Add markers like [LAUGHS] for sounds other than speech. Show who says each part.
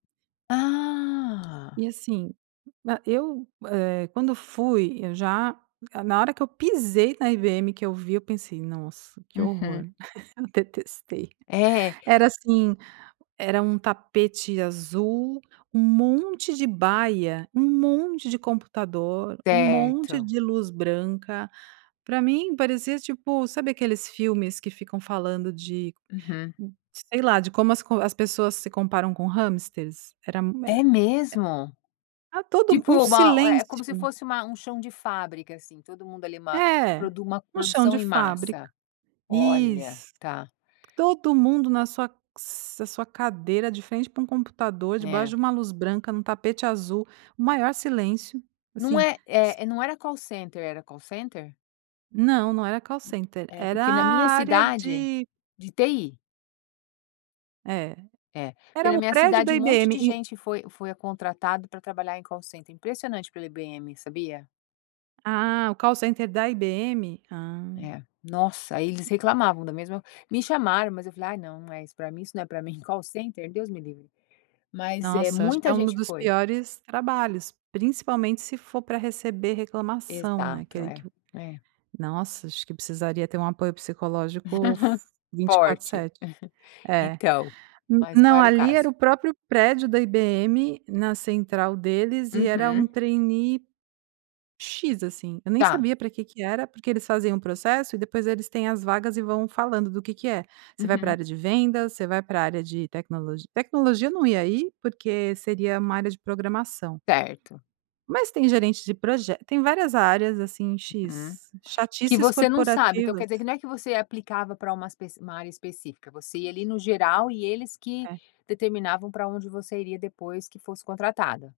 Speaker 1: Ah.
Speaker 2: E assim, eh eu eh quando fui eu já na hora que eu pisei na IBM que eu vi eu pensei nossa que
Speaker 1: Uhum.
Speaker 2: horror, [LAUGHS] eu detestei,
Speaker 1: É.
Speaker 2: era assim era um tapete azul, um monte de baia, um monte de computador, um monte
Speaker 1: Certo.
Speaker 2: de luz branca. Pra mim parecia tipo, sabe aqueles filmes que ficam falando de,
Speaker 1: Uhum.
Speaker 2: sei lá, de como as con as pessoas se comparam com hamsters? Era e e
Speaker 1: É mesmo?
Speaker 2: era todo
Speaker 1: Tipo
Speaker 2: um
Speaker 1: uma é como se
Speaker 2: silêncio.
Speaker 1: fosse uma um chão de fábrica assim todo mundo ali uma
Speaker 2: É,
Speaker 1: produ uma
Speaker 2: no chão
Speaker 1: produção
Speaker 2: de
Speaker 1: em
Speaker 2: fábrica.
Speaker 1: massa. Olha,
Speaker 2: Isso.
Speaker 1: tá.
Speaker 2: Todo mundo na sua na sua cadeira de frente para um computador debaixo
Speaker 1: É.
Speaker 2: de uma luz branca num tapete azul, o maior silêncio,
Speaker 1: Não
Speaker 2: assim
Speaker 1: é é não era Call Center era Call Center?
Speaker 2: Não, não era Call Center
Speaker 1: É
Speaker 2: era
Speaker 1: porque na minha
Speaker 2: a área
Speaker 1: cidade
Speaker 2: de
Speaker 1: de TI?
Speaker 2: É.
Speaker 1: É porque
Speaker 2: Era
Speaker 1: na
Speaker 2: o
Speaker 1: minha
Speaker 2: prédio
Speaker 1: cidade
Speaker 2: da
Speaker 1: um monte
Speaker 2: IBM,
Speaker 1: de
Speaker 2: e
Speaker 1: gente foi foi contratado pra trabalhar em Call Center impressionante pela IBM, sabia?
Speaker 2: Ah o Call Center da IBM, ah.
Speaker 1: É, nossa aí eles reclamavam da mesma me chamaram mas eu falei ai não não é isso pra mim isso não é pra mim Call Center? Deus me livre. Mas é
Speaker 2: Nossa acho que
Speaker 1: muita
Speaker 2: é um
Speaker 1: gente
Speaker 2: dos
Speaker 1: foi.
Speaker 2: piores trabalhos, principalmente se for para receber reclamação né,
Speaker 1: Exato.
Speaker 2: aquele que
Speaker 1: É, é.
Speaker 2: nossa acho que precisaria ter um apoio
Speaker 1: [LAUGHS]
Speaker 2: psicológico for vinte quatro
Speaker 1: Forte.
Speaker 2: sete,
Speaker 1: [CHUCKLES]
Speaker 2: é,
Speaker 1: Então, mas qual
Speaker 2: não
Speaker 1: era o
Speaker 2: ali
Speaker 1: caso?
Speaker 2: era o próprio prédio da IBM na central deles e era um
Speaker 1: Uhum.
Speaker 2: trainee x assim, eu nem
Speaker 1: Tá.
Speaker 2: sabia pra que que era porque eles faziam um processo e depois eles têm as vagas e vão falando do que que é, você vai pra
Speaker 1: Uhum.
Speaker 2: área de vendas, você vai pra área de tecnologia tecnologia não ia ir porque seria uma área de programação
Speaker 1: Certo.
Speaker 2: Mas tem gerente de proje tem várias áreas assim
Speaker 1: Hum,
Speaker 2: x
Speaker 1: que
Speaker 2: chatices
Speaker 1: você não sabe então quer
Speaker 2: corporativas.
Speaker 1: dizer que não é que você aplicava pra uma especi uma área específica você ia ali no geral e eles que
Speaker 2: É.
Speaker 1: determinavam pra onde você iria depois que fosse contratada.